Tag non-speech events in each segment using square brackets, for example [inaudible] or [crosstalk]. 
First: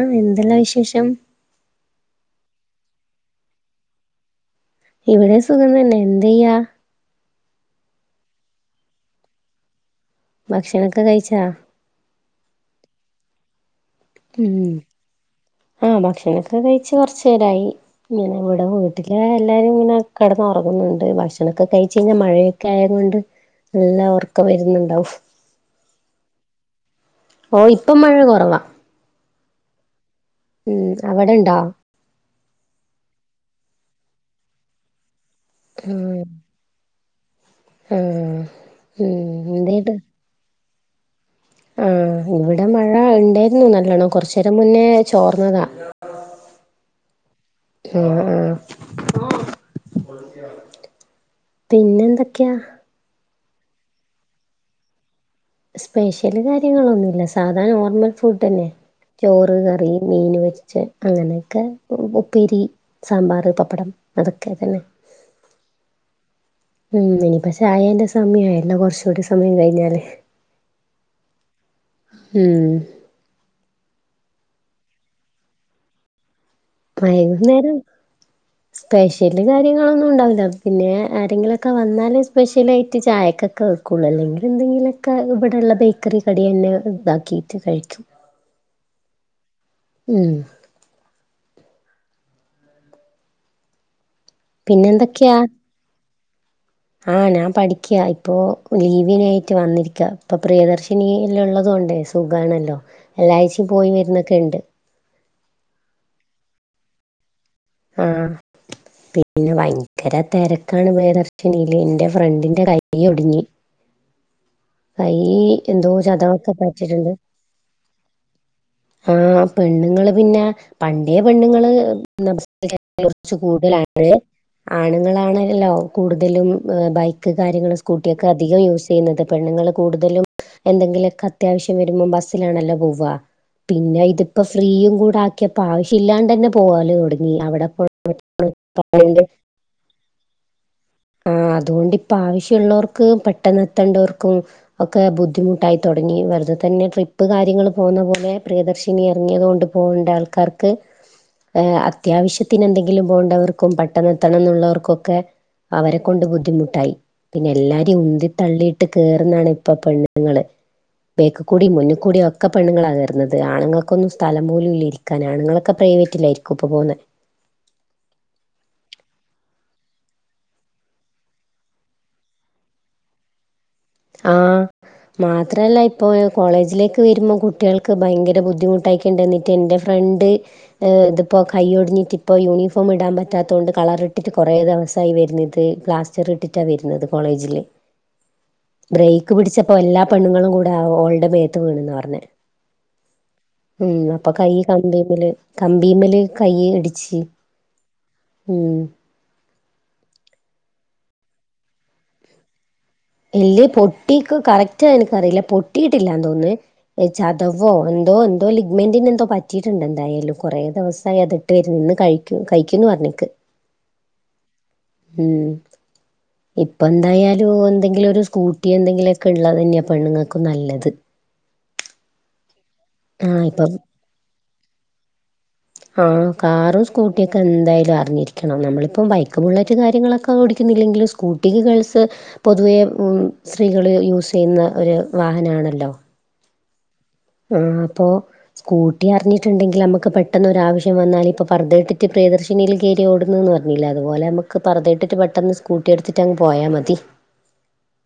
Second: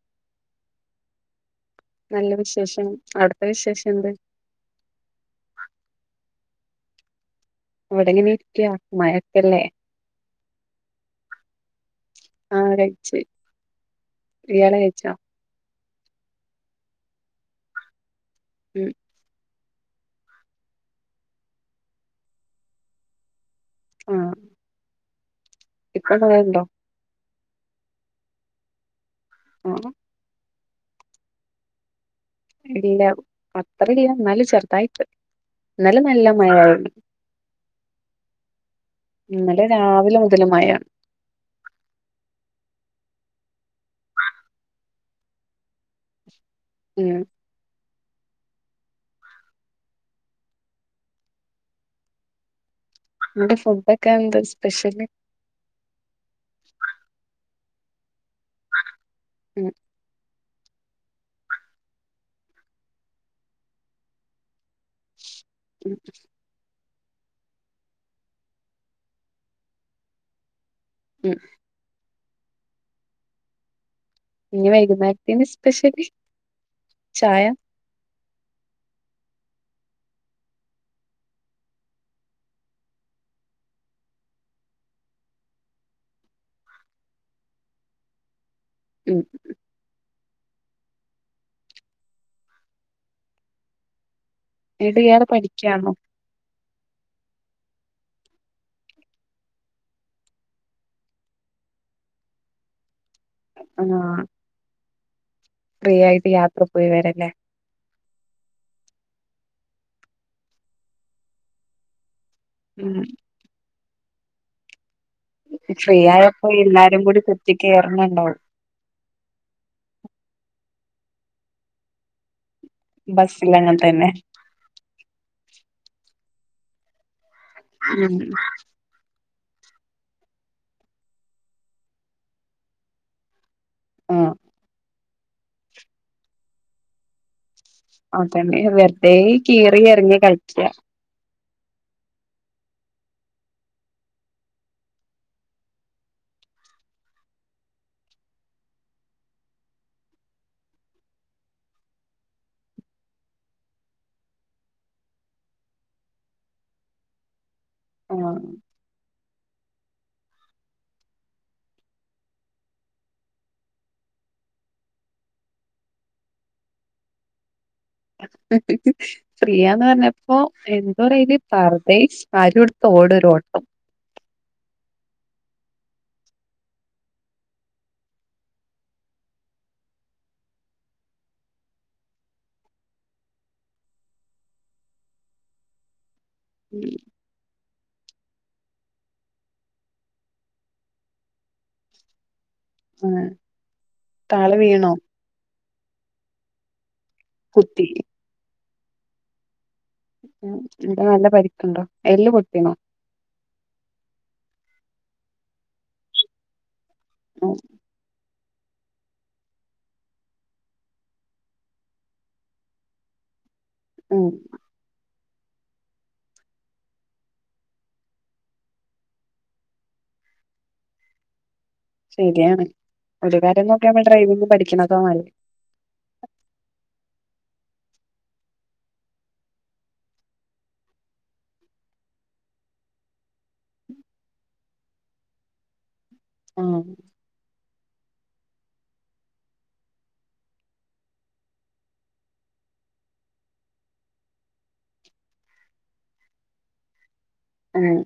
ആഹ് എന്തെല്ലാ വിശേഷം? നല്ല വിശേഷം അട്ത്ത വിശേഷന്ത്? ഇവിടെ സുഖം തന്നെ എന്ത്യ്യാ? ഇവിടെങ്ങനെരിക്ക മഴക്കല്ലേ? ഭക്ഷണോക്കെ കഴിച്ചാ ആഹ് കഴിച്ച് ഉം ഇയാള് കഴിച്ചോ ആഹ് ഭക്ഷണൊക്കെ കഴിച്ച് കൊറച്ചേരായി. ഇങ്ങനെ ഇവടെ ഉം വീട്ട്ല് ഇവടെ എല്ലാരു ഇങ്ങനെ കടന്നോറങ്ങുന്ന്ണ്ട് ഭക്ഷണോക്കെ കഴിച്ചഴിഞ്ഞ് മഴയൊക്കെ ആയതോണ്ട് നല്ല ഒറക്കം വര്ന്ന്ണ്ടാവും ഇപ്പോവ്ടെ മഴണ്ടോ ഓഹ് ഇപ്പം മഴ കൊറവാ. അ മ്മ് അവിടെണ്ടോ? ഇല്ല അത്ര ഇല്ല എന്നാലും ചെറ്തായിട്ട് ഇന്നലെ ഉം നല്ല മഴായിന് ആഹ് ഉം ഇന്നലെ എന്തേയ്ത് രാവിലെ മുതല് മഴ ആഹ് ഇവടെ മഴ ഇണ്ടേര്ന്നു നല്ലോണം കൊറച്ചേരം മുന്നേ ചോറ്ന്നതാ. ഉം ആഹ് ആഹ് പിന്നെന്തെക്ക്യ അന്റെ ഫുഡൊക്കെ എന്താ സ്പെഷ്യല്?. സ്പെഷ്യല് കാര്യങ്ങളൊന്നുല്ല സാധാ നോർമൽ ഫുഡെന്നെ ചോറ് ഉം കറി മീൻ വറ്റിച്ചേ അങ്ങനെയൊക്കെ ഉപ്പേരി സാമ്പാറ് പപ്പടം അതൊക്കെത്തന്നെ ഉം ഉം ഇനിയിപ്പോ ചായേന്റെ സമയായല്ലോ കൊറച്ചൂടിം സമയം കഴിഞ്ഞാല് ഉം മ്മ് ഇഞ്ഞ് വൈകുന്നേരത്തിന് സ്പെഷ്യല് ചായ വൈകുന്നേരം സ്പെഷ്യല് കാര്യങ്ങളൊന്നുണ്ടാവൂല പിന്നെ ആരെങ്കിലൊക്കെ വന്നാല് സ്പെഷ്യലായിട്ട് ചായക്കൊക്കെ വെക്കും. ക്കൊള്ളൂ അല്ലെങ്കില് എന്തെങ്കിലൊക്കെ ഇവടെള്ള ബേക്കറി കടിയെന്നെ ഇണ്ടാക്കീട്ട് കഴിക്കും ഉം ഉം പിന്നെ എന്നിട്ട് ഇയാൾ പഠിക്കാന്നോ ആ ഞാൻ പഠിക്യാ ഇപ്പോലീവിനായിറ്റ് വന്നിരിക്ക ഇപ്പൊപ്രിയദർശിനിഎല്ലാ ള്ളത്കൊണ്ട് സുഖമാണല്ലോ. എല്ലാഴ്ചയും പോയി ആഹ് വരുന്നൊക്കെ ഇണ്ട്. ഫ്രീ ആയിട്ട് യാത്ര പോയി വരല്ലേ. ആ പിന്നെ ഭയങ്കര തിരക്കാണ് പ്രിയദർശിനിയില് എൻ്റെ ഫ്രണ്ടി എന്റെ ഉം കൈ ഒടിഞ്ഞ്. കൈ എന്തോ ഫ്രീ ആയപ്പോ ചതവൊക്കെ എല്ലാരും പറ്റിയിട്ടുണ്ട് കൂടി കുത്തി കേറുന്നുണ്ടാവും. ആ പെണ്ണുങ്ങള് പിന്നെ, പണ്ടേ പെണ്ണുങ്ങള് [unintelligible] [unintelligible] കുറച്ചു ബസ്സിലങ്ങനെ കൂടുതലണ് തന്നെ ആണുങ്ങളാണല്ലോ കൂടുതലും ബൈക്ക് കാര്യങ്ങൾ ഉം സ്കൂട്ടിയൊക്കെ അധികം യൂസ് ചെയുന്നത് പെണ്ണുങ്ങള് കൂടുതലും എന്തെങ്കിലൊക്കെ അത്യാവശ്യം വരുമ്പോം ബസ്സിലാണല്ലോ പോവ പിന്നെ ആഹ് ഇതിപ്പോ ഫ്രീയും കൂടെ ആക്കിയപ്പോ ആവശ്യല്ലാണ്ടെന്നേ പോവാലോ ഇവിടന്ന് അവിടെ പോ അതന്നെവെറുതെകീറിഎറങ്ങി കളിക്ക ആഅതുകൊണ്ട്ഇപ്പ ആവശ്യള്ളോർക്പെട്ടന്നെത്തേണ്ടോർക്കും ഒക്കെബുദ്ധിമുട്ടായിതുടങ്ങി വെുറുതതന്നെട്രിപ്പ്കാര്യങ്ങള് പോകുന്നപോലെപ്രിയദർശിനി എറങ്ങിയതോണ്ട് പോണ്ടാൾക്കാർക്ക്എഹ്അ അത്യാവശ്യത്തിനെന്തെങ്കിലും പോണ്ടവർക്കുംപട്ടെന്നെത്തണു ന്നുള്ളോർക്കൊക്കെ അവരെക്കൊണ്ട്ബുദ്ധിമുട്ടായി. പിന്നെല്ലാരിം ആഹ് ഉന്തിതള്ളിയിട്ട് കേറുന്നാണ് ഇപ്പൊപെണ്ണുങ്ങള് ബേക്കികൂടിംമുന്നികൂടിംഒക്കെ പെണ്ണുങ്ങളാണ് കേറുന്നത് ആണുങ്ങക്കൊന്നുംസ്ഥലംപോലും ലില്യഇരി കാണ്അനുങ്ങളൊക്കെ പ്രൈവറ്റിലായിരിക്കു ഇപ്പോ പോവുന്നെ [unintelligible] ഫ്രീയാന്ന്പറിഞ്ഞപ്പോഎന്തൊരുലിപർദ്ധയിംസാരിടുത്തുഓടോരോട്ടം ആ മാത്രല്ല ഇപ്പൊ കോളേജിലേക്ക് വരുമ്പോ കുട്ടിയേള്ക്ക്ഭയങ്കരബുദ്ധിമുട്ടായി ണ്ടെന്നിട്ട് ഇൻ്റെഫ്രണ്ട് ഇഹ്ഇതിപ്പോ കയ്യിടോഞ്ഞിട്ടിപ്പോ യൂണിഫോമിടാൻ പറ്റാതോണ്ട്കളറിട്ടിട്ട്കുറേ ദെവസായി വരുന്നത് ഉം പ്ലാസ്റ്ററിട്ടിട്ടാവെര്ന്നത്കോളേജില് ബ്രേക്ക്പിടിച്ചപ്പോഎല്ലാ പെണ്ണുങ്ങളുംകൂടെഓൾടെമേത്ത് വീണ്ന്നാപറഞ് ആഹ് താള് വീണോ ഉംഅപ്പൊകൈകമ്പിമ്മ്ല് കമ്പിമ്മ്ല് കൈഇടിച്ചി കുത്തി ഉമ് മ്മ്ഇതാനല്ലപരിക്കുണ്ടോഎല്ല് പൊട്ടീണോ എല്ല്പൊട്ടിക്ക്കറക്ട്യിനിക്കറിയി ലാപൊട്ടിയിട്ടില്ലാന്ന്തോന്നുന്നെ ഉം ഏഹ്ചതവോഎന്തോന്ന് എന്തോലിഗ്മെന്റിന് എന്തോ പറ്റിയിട്ടുണ്ട്എന്തായാലുംകുറേ ദെവസായിഅത്ഇട്ട് വര്ന്ന്ഇന്ന് കഴിക്കു കഴിക്കുന്ന്പറഞ്ഞിക്ക് [inaudible] ഉം ഉം ഇപ്പന്തായാലും ഓ എന്തെങ്കിലൊരു സ്കൂട്ടി എന്തെങ്കിലൊക്കെഇള്ളതെന്ന്യ പെണ്ണുങ്ങൾക്കുംനല്ലത് ആഹ് ഇപ്പം ശരിയാണ്ഒരുകാര്യംനോക്ക്യനമ്മള് ഡ്രൈവിംഗ്പഠിക്കണതാനല്ല ആ കാറുംസ്‌കൂടിയൊകെന്തായാലും അറിഞ്ഞിരിക്കണംനമ്മളിപ്പം ബൈക്ക്ബുള്ളറ്റ്കാര്യങ്ങളൊക്കെ ഓടിക്കുന്നില്ലെങ്കില് സ്കൂട്ടിക്ക്ഗേൾസ്പൊതുവേ സ്ത്രീകള് യുസെയുന്നഒരു വാഹനാണല്ലോ ആ ആഅപ്പോ കൂട്ടിഅറിഞ്ഞട്ടുങ്കിൽനമുക്ക് പെട്ടെന്നൊരുആവശ്യംവന്നാല് ഇപ്പപർദ്ധയിട്ടിട്ട്പ്രിയദർശ് പിന്നീല്കേരിയോട്ന്ന്ന്ന് പറഞ്ഞിലേ അതുപോലെമ്മക്ക്പർദ്ധയിട്ടിട്ട് പെട്ടെന്ന്സ്കൂട്ടിഎടുത്തിട്ടഅങ്ങ് പോയാമതി ആഹ്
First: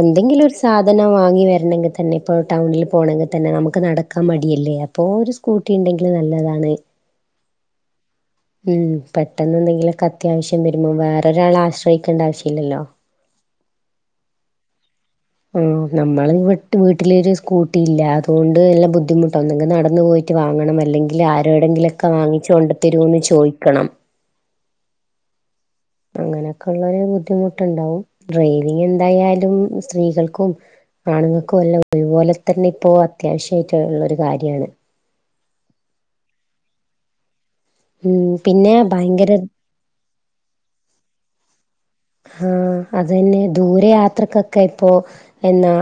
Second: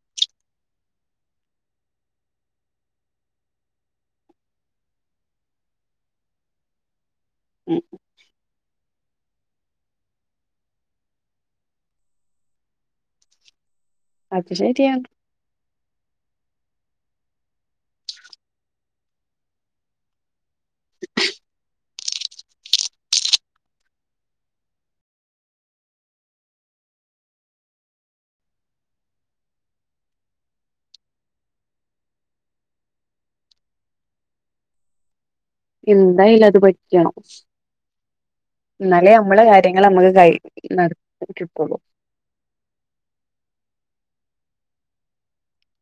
എന്തെങ്കിലൊരുസാധനംവാങ്ങി വരണങ്കിതന്നെഇപ്പൊടൗണിൽ പോണമങ്കിതന്നെ നമുക്ക് നടക്കാമടിയല്ലേ പോരു സ്കൂട്ടിണ്ടെങ്കില് നല്ലതാണ്. ഉം ഉം പെട്ടെന്ന് എന്തെങ്കിലൊക്കത്യാവശ്യം വരുമ്പോ വേറൊരാളെ ആശ്രയിക്കേണ്ട ആവശ്യല്ലല്ലോ. അത് ശരിയാ ആനമ്മള് വിട്ട് വീട്ടിലൊരു സ്കൂട്ടിയില്ല അതുകൊണ്ട്എല്ലാം ബുദ്ധിമുട്ടാന്ന്ഒന്നെങ്കിനടന്നുപോയി ട്ട്വാങ്ങണംഅല്ലെങ്കില് ആരോടെെങ്കിലൊക്കെവാങ്ങിച്ച് കൊണ്ട്താരോന്ന്ചോയിക്കണം. അങ്ങനേക്കൊള്ളുരു ബുദ്ധിമുട്ടുണ്ടാവുംഡ്രൈവിങ്ങെന്തായാലുംസ്ത്രീകൾക്കും ആണ്ങ്ങക്ക് വല്ല ഒരുപോലെതന്നെ ഇപ്പോഅത്യാവശ്യയിട്ടുള്ളൊരു കാര്യാണ്. എന്തായാലുംഅത് പഠിക്കണം ഉം പിന്നെ ഭയങ്കര ഇന്നാലെനമ്മളകാര്യ ങ്ങളെമ്മക്ക്കൈ [unintelligible] ആഹ്അതെന്നെദൂരയാത്രകക്കോഇപ്പോ എന്നാ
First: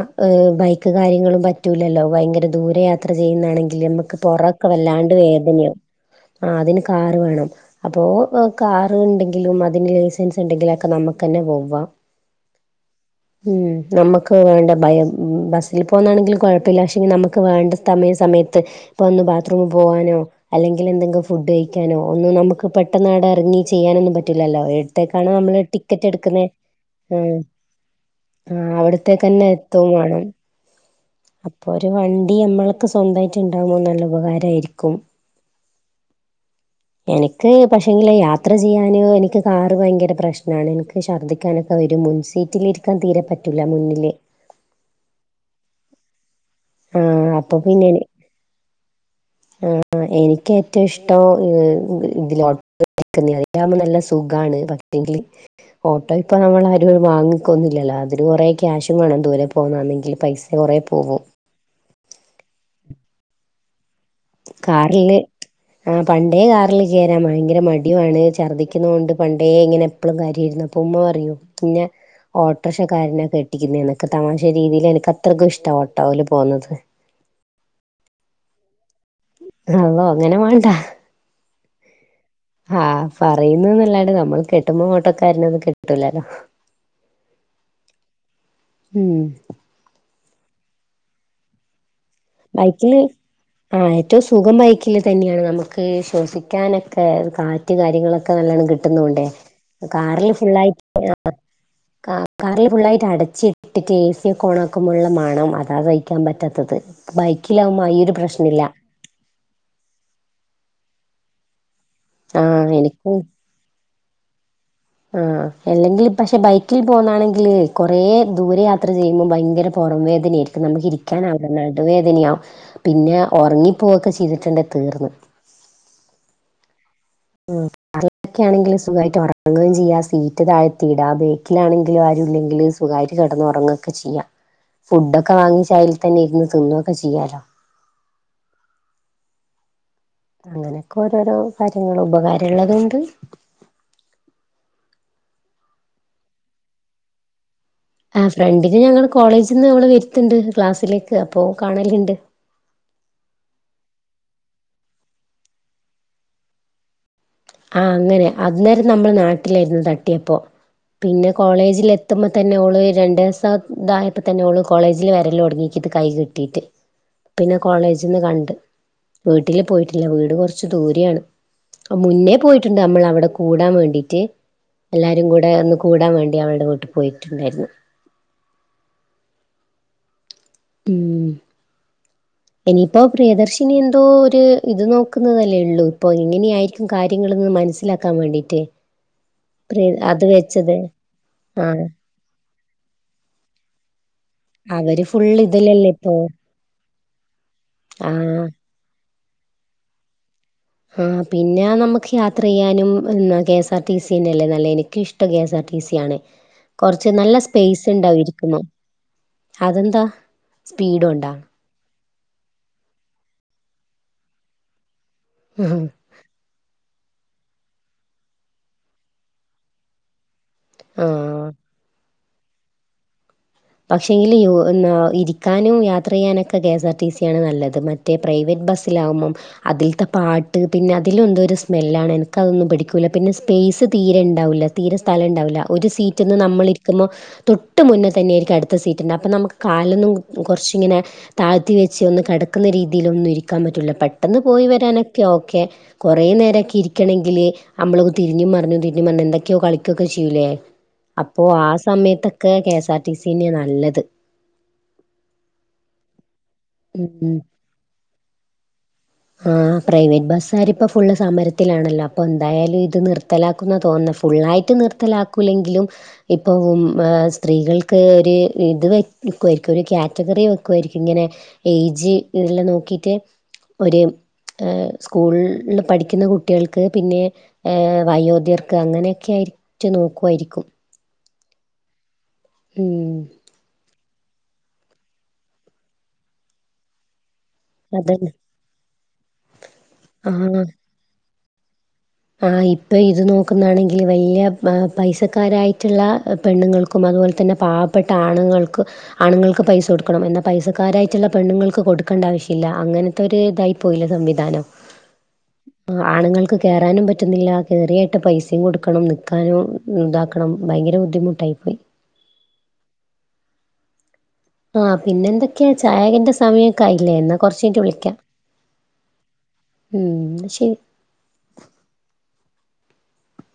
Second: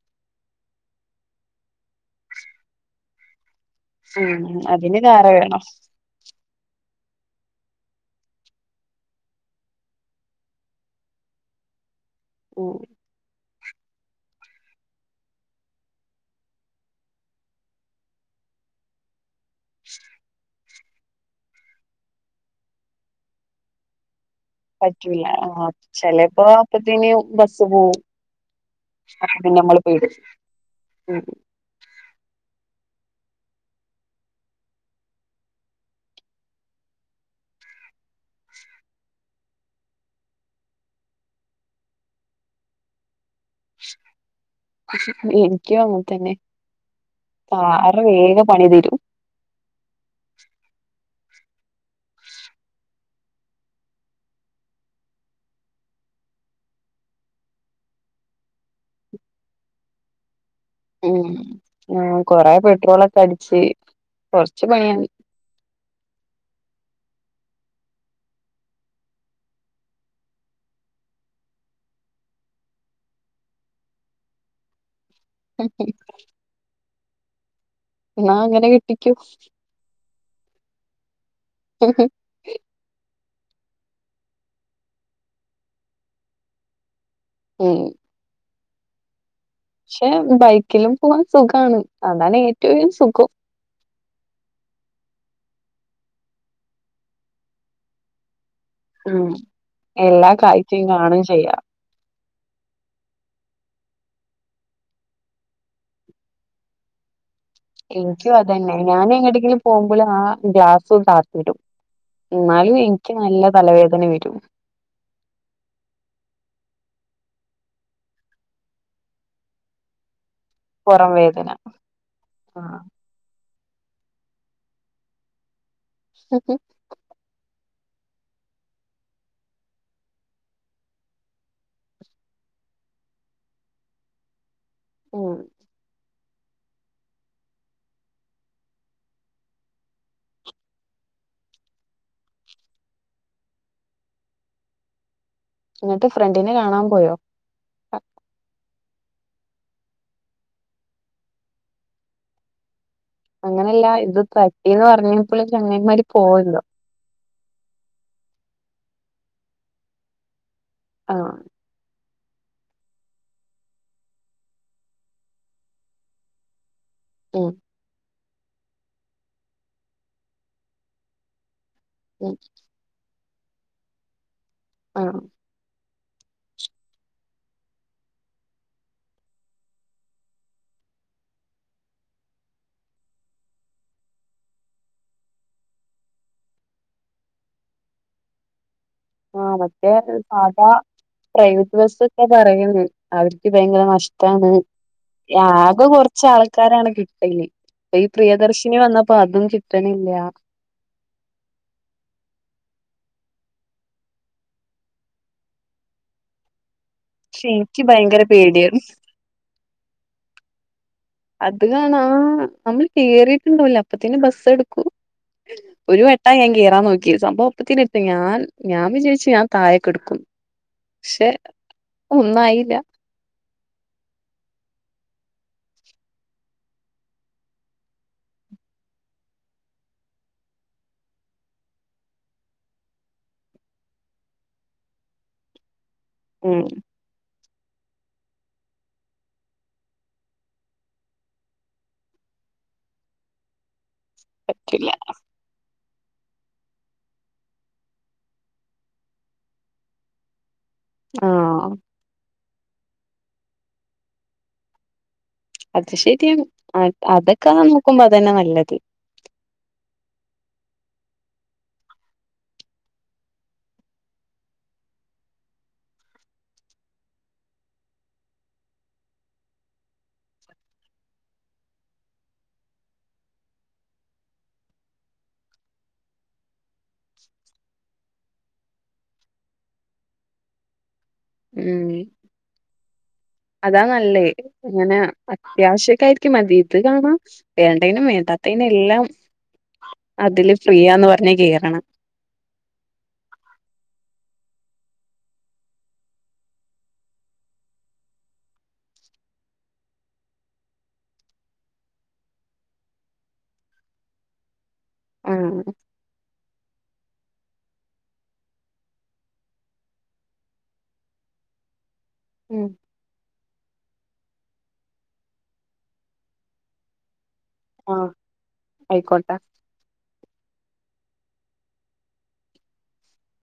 ബൈക്ക്കാര്യങ്ങളും പറ്റൂല്ലല്ലോഭയങ്കര ദൂരെയാത്ര ചെയ്യ്ന്നാണെങ്കി ഉം അതിന് ല്ല്യമ്മക്ക്പൊറൊക്കെവല്ലാണ്ട് കാറ വേണം വേദനയാവും. ആ അതിന് കാറ് വേണം അപ്പോ കാർ ഉണ്ടെങ്കിലും അതിന് ലൈസൻസ് ഉണ്ടെങ്കിലും ക്കെ നമുക്ക് തന്നെ പോവാം. [unintelligible] [inaudible] ഉം നമുക്ക് വേണ്ട ഭയം ബസ്സിൽ പോകുന്നാണെങ്കിലും കുഴപ്പമില്ല പക്ഷെങ്കിൽ നമുക്ക് വേണ്ട സ്ഥമയ സമയത്ത് ഇപ്പൊ ഒന്ന് ബാത്റൂമിൽ പോവാനോ അല്ലെങ്കിൽ എന്തെങ്കും ഫുഡ് കഴിക്കാനോ ഒന്നും നമുക്ക് പെട്ടെന്നാട് ഇറങ്ങി ചെയ്യാനൊന്നും പറ്റ പറ്റൂല്ല ആഹ് എടുക്കുന്നേ ചിലേപ്പോ അപ്പത്തിന് ആഹ് ബസ് പോവും ആഹ് അവിടത്തേക്കന്നെ അപ്പപിന്നെ നമ്മള് എത്തും പെടും. വേണം ഉം അപ്പൊ ഒരു വണ്ടി നമ്മൾക്ക് സ്വന്തമായിട്ട് ഉണ്ടാകുമ്പോ നല്ല ഉപകാരമായിരിക്കും. എനിക്ക് പക്ഷെങ്കില് യാത്ര ചെയ്യാനോ എനിക്ക് കാറ് ഭയങ്കര പ്രശ്നാണ്. ശർദ്ദിക്കാനൊക്കെ വരും. മുൻസീറ്റിലിരിക്കാൻ തീരെ പറ്റൂല്ല മുന്നില് എനിക്കും അങ്ങനെ തന്നെ ആഹ് അപ്പൊ [unintelligible] വേഗം പണി തരും. ആ എനിക്ക് ഏറ്റവും ഇഷ്ടം [unintelligible] നിക്കുന്നയാ അതിലാവുമ്പോ നല്ല സുഖാണ് പറ്റെങ്കില് ഓട്ടോ ഇപ്പൊ നമ്മൾ ആരും വാങ്ങിക്കൊന്നൂല്ലല്ലോ അതിന് കുറെ ക്യാഷും വേണം ദൂരെ പോകാണെങ്കിൽ പൈസ കുറേ ഉം ആ കൊറെ പെട്രോളൊക്കെ അടിച്ച് കൊറച്ച് പണിയാണ് കാറില്ല് ആ പണ്ടേ കാറിൽ കയറാൻ ഭയങ്കര മടിയുവാണ് ഛർദ്ദിക്കുന്നോണ്ട് പണ്ടേ ഇങ്ങനെ എപ്പളും കാര്യമായിരുന്നു അപ്പൊ ഉമ്മ പറയും ഇന്നെ ഓട്ടോർഷക്കാരനാ കെട്ടിക്കുന്നേന്ന് തമാശ രീതിയിൽ എനക്ക് അത്രയ്ക്കും ഇഷ്ട്ടാ ഓട്ടോവിൽ പോവുന്നത്. ന്നാ അങ്ങനെ കെട്ടിക്കോ. അള്ളോ അങ്ങനെ മാണ്ട. [unintelligible] ആഹ് പറയുന്ന്ന്നല്ലാണ്ട് നമ്മൾ കെട്ടുമ്പോ ഓട്ടക്കാരനൊന്നും കെട്ടൂലല്ലോ. ഉം ഉം ക്ഷെ ബൈക്കിലും പോകാൻ സുഖാണ് അതാണ് ഏറ്റോയും ബൈക്കില് സുഖം. ആ ഏറ്റവും സുഖം ബൈക്കിൽ തന്നെയാണ് നമുക്ക് ശ്വസിക്കാനൊക്കെ കാറ്റ് കാര്യങ്ങളൊക്കെ നല്ലോണം കി ട്ടുന്നൂണ്ടെ ഉം കാറിൽ എല്ലാ ഫുള്ളായിട്ട് കാഴ്ചയും കാണും ആഹ് ചെയ്യാം കാർ കാറിൽ ഫുള്ളായിട്ട് അടച്ചിട്ട് ക്ക് ഏസിയൊക്കോണാക്കുമ്പള്ള മണോ അതാ സയ്ക്കാൻ പറ്റാത്തത്. ബൈക്കിലാവുമ്മ എനിക്കും അതന്നെ ഞാൻ എങ്ങട്ടെങ്കിലും പോകുമ്പോള് ആ ഗ്ലാസ് ഒന്ന് താത്തിടും. ആഹ് എന്നാലും എനിക്ക് എനിക്കും നല്ല തലവേദന വരും. ആഹ് അല്ലെങ്കിൽ പക്ഷെ ബൈക്കിൽ പോകുന്നാണെങ്കില് കുറ ദൂരെ യാത്ര ചെയ്യുമ്പോ ഭയങ്കര പുറം വേദനയായിരി ക്കും നമുക്ക് പുറം വേദന ഇരിക്കാനാവൂല്ല നടുവേദനയാവും ആഹ് പിന്നെ ഉറങ്ങിപ്പോവൊക്കെ ചെയ്തിട്ടുണ്ടേ തീർന്ന്. ആഹ് ഹും ഉം കാറിലൊക്കെയാണെങ്കിലും സുഖായിട്ട് ഉറങ്ങേം ചെയ്യാ സീറ്റ് താഴ്ത്തി ഇടാം വീ ട്ടിലാണെങ്കിലും ആരും ഇല്ലെങ്കില് സുഖായിട്ട് കെടന്ന് ഉറങ്ങൊക്കെ ചെയ്യാം ഫുഡോക്കെ ഉം വങ്ങിച്ച് അയിൽ തന്നെ ഇരുന്ന് തിന്നൊക്കെ ചെയ്യാലോ അങ്ങനെക്കെ ഓരോരോ കാര്യങ്ങള് ഉപകാരള്ളതും ഇണ്ട് എന്നിട്ട് ഫ്രണ്ടിനെ കാണാൻ പോയോ? ആഹ് ഫ്രണ്ടിനെ ഞങ്ങള് കോളേജിന്ന് അവള് വര്ത്തിണ്ട് ക്ലാസ്സിലേക്ക് അപ്പോ കാണലിണ്ട് അങ്ങനെയല്ല ഇത് പറ്റിന്ന് പറഞ്ഞപ്പള് ചങ്ങായിമാര് പോവല്ലോ ആഹ് അങ്ങനെ അന്നേരം നമ്മള് നാട്ടിലായിര്ന്ന് തട്ടിയപ്പോ പിന്നെ ആഹ് കോളേജില് എ ത്തുമ്പോ തന്നെ ഓള് രണ്ട് ദിവസ ഇതായപ്പോ തന്നെ ഓള് കോളേജില് വെരല് തൊടങ്ങീക്കിത് കൈ കെട്ടീട്ട് ഉം പിന്നെ കോളേജിന്ന് കണ്ട് വീട്ടില് പോയിട്ടില്ല വീട് കൊറച്ച് ദൂരേയാണ് ഉം മുന്നേ പോയിട്ടോണ്ട് നമ്മള് അവടെ കൂടാൻ വേണ്ടീറ്റ് ആഹ് എല്ലാരും കൂടെ ഒന്ന് കൂടാൻ വേണ്ടി അവൾടെ വീട്ടി പോയിട്ടുണ്ടായിരുന്നു ഉം ഇനിയിപ്പോ പ്രിയദർശിനി എന്തോ ഒര് ഇത് നോക്കുന്നതല്ലേ ഇള്ളൂ ഇപ്പൊ എങ്ങനെയായിരിക്കും കാര്യങ്ങള്ന്ന് മനസ്സിലാ ക്കാൻ വേണ്ടിറ്റ് ആ മറ്റേ അത് സാധാ പ്രൈവറ്റ് ആഹ് ബസ്സോക്കെ പറയുന്ന് അവർക്ക് ഭയങ്കര നഷ് ട്ടാണ് അവര് ഫുൾ ആകെ ഇതിലല്ലേ ഇപ്പൊ കൊറച്ച് ആൾക്കാരാണ് കിട്ടല് ഇപ്പ ഈ ആഹ് പ്രിയദർശി നി വന്നപ്പോ അതും കിട്ടണില്ല ആ പിന്നെ നമുക്ക് യാത്ര ചെയ്യാനും ഉം K S R T C ന്നെല്ലേ നല്ലേന് എനിക്കിഷ്ടം K S R T C ആണ് കൊറച്ച് നല്ല പക്ഷെ എനിക്ക് സ്പേയിസ് ഇണ്ടാവും ഭയങ്കര ഇരിക്കുമ്പോ പേടിയായിരുന്നു അതെന്താ സ്പീഡ് ഒണ്ടാ അത് കാണാ ആ നമ്മള് കേയറിയിട്ടുണ്ടാവൂല അപ്പത്തിന്നെ ബസ്സ് എടുക്കും ഉ ഹ ഒരു വെട്ടാ ഞാൻ കേറാ നോക്കിയെ സംമ്പോം ഒപ്പത്തിന്നു എടുത്ത് ഞാൻ ഞാൻ വിചായിച്ചു ഞാൻ തായെകെടുക്കും പക്ഷെ ആഹ് ഒന്നായില്ല പക്ഷെ എങ്കില് ഓ ന്നാ ഇരിക്കാനും യാത്രയ്യാനൊക്കെ K S R T C ആണ് നല്ലത് മ മറ്റേ പ്രൈവറ്റ് ബസ്സിലാവുമ്പം അതിലത്തെ പാട്ട് പിന്നെ അതിലെ ന്തോ ഒര് സ്മെല്ലാണ് എനക്ക് അതൊന്നും പിടിക്കൂല്ല പിന്നെ സ്പേസ് തീരെ ഇണ്ടാവ്വൂല്ല തീരെ സ്ഥലം ഇണ്ടാവൂല ഒരു സീറ്റന്ന് ഉം നമ്മളിരിക്കുമ്പോ തൊട്ട് മുന്നെ തന്നെയാരി അടുത്ത സീറ്റുണ്ടാ അപ്പം നമക്ക് കാലൊന്നും കൊറച്ചിങ്ങനെ താഴ്ത്തി വെച്ച് ഒന്ന് കെടക്കുന്ന രീതില് ഒന്നും ഇരിക്കാൻ പറ്റൂല്ല പെട്ടെന്ന് പോയി പറ്റൂല വരാനൊക്കെ ഓക്കെ കെറേ നേരൊക്കെ ഇരിക്കണെങ്കില് നമ്മളൊന്ന് തിരിഞ്ഞും മറിഞ്ഞും തിരിഞ്ഞും മറിഞ്ഞും എന്തൊക്കെയോ കളിക്കുക്കെ ചെയ്യൂലെ അപ്പോ ആ ആഹ് സമയത്തൊക്കെ K S R T C ന്ന്യയ നല്ലത് അത് ശരിയാണ് അ അതൊക്കെ നോക്കുമ്പോ അത് തന്ന നല്ലത് ആ പ്രൈവറ്റ് ബസ്സാരിപ്പോ ഫുള്ള് സമരത്തിലാണല്ലോ അപ്പൊ എന്തായാലും ഇത് നിർത്തലാ ക്കുന്നാ തോന്ന്നേ ഫുള്ളായിട്ട് നിർത്തലാക്കുല്ലെങ്കിലും ഇപ്പൊ ഉം ഏ സ്ത്രീകൾ ക്ക് ഒര് ഇത് വയ് വക്കുവായിരിക്കും ഒര് കാറ്റഗറി വയ്ക്കുവായിരിക്കും ഇങ്ങനെ ഏജ് ഇതെല്ലാം നോക്കിട്ട് ഒര് സ്കൂളിൽ നിന്ന് പഠിക്കുന്ന കുട്ടികൾക്ക് പിന്നെ ഏയ്യ് വയോധ്യർക്ക് അങ്ങനെക്കെ ആയിട്ട് നോക്കുവായിരിക്കും ഉം ഉം അതാ നല്ലേ അങ്ങനെ അത്യാവശ്യക്ക ആയിരിക്കും മതി ഇത് കാണാം വേണ്ടെനും അതന്നെ വേണ്ടാത്തെനും എല്ലാം അതില് ഫ്രീയാന്ന് പറഞ്ഞ് കേറണം ആ ഇപ്പൊ ഇത് നോക്കുന്ന ആണെങ്കില് വല്യയ പൈസക്കാരായിറ്റുള്ള പെണ്ണുങ്ങൾ ക്കും അത് പോല്തന്നെ പാവപ്പെട്ട ആണുങ്ങൾക്ക് ആണുങ്ങൾക്ക് പൈസ കൊടുക്കണം എന്നാ പൈസക്കാരായിറ്റുള്ള പെണ്ണുങ്ങൾക്ക് കൊടുക്കണ്ട ആവശ്യ ഇല്ല അങ്ങനെ അത് ഒര് ഇതായി പോയില്ലേ സംവിധാനം ഉം ആഹ് ആണുങ്ങൾക്ക്. കേ വരാനും പറ്റുന്നില്ല കേറിയായിട്ട് പൈസയും കൊടുക്കണം നിൽക്കാനും ഇതാക്കണം ഭയങ്കര ബുദ്ധിമുട്ടായിപ്പോയി. ഉം ആഹ് പിന്നെ എന്തെക്കെയാ ചായെ ന്റെ സമയൊക്കെ ആയില്ലേ ന്ന കൊറച്ച് കഴിഞ്ഞിട്ട് ആഹ് വിളിക്കാം ആയിക്കോട്ടെ ഉം ന്ന ശരി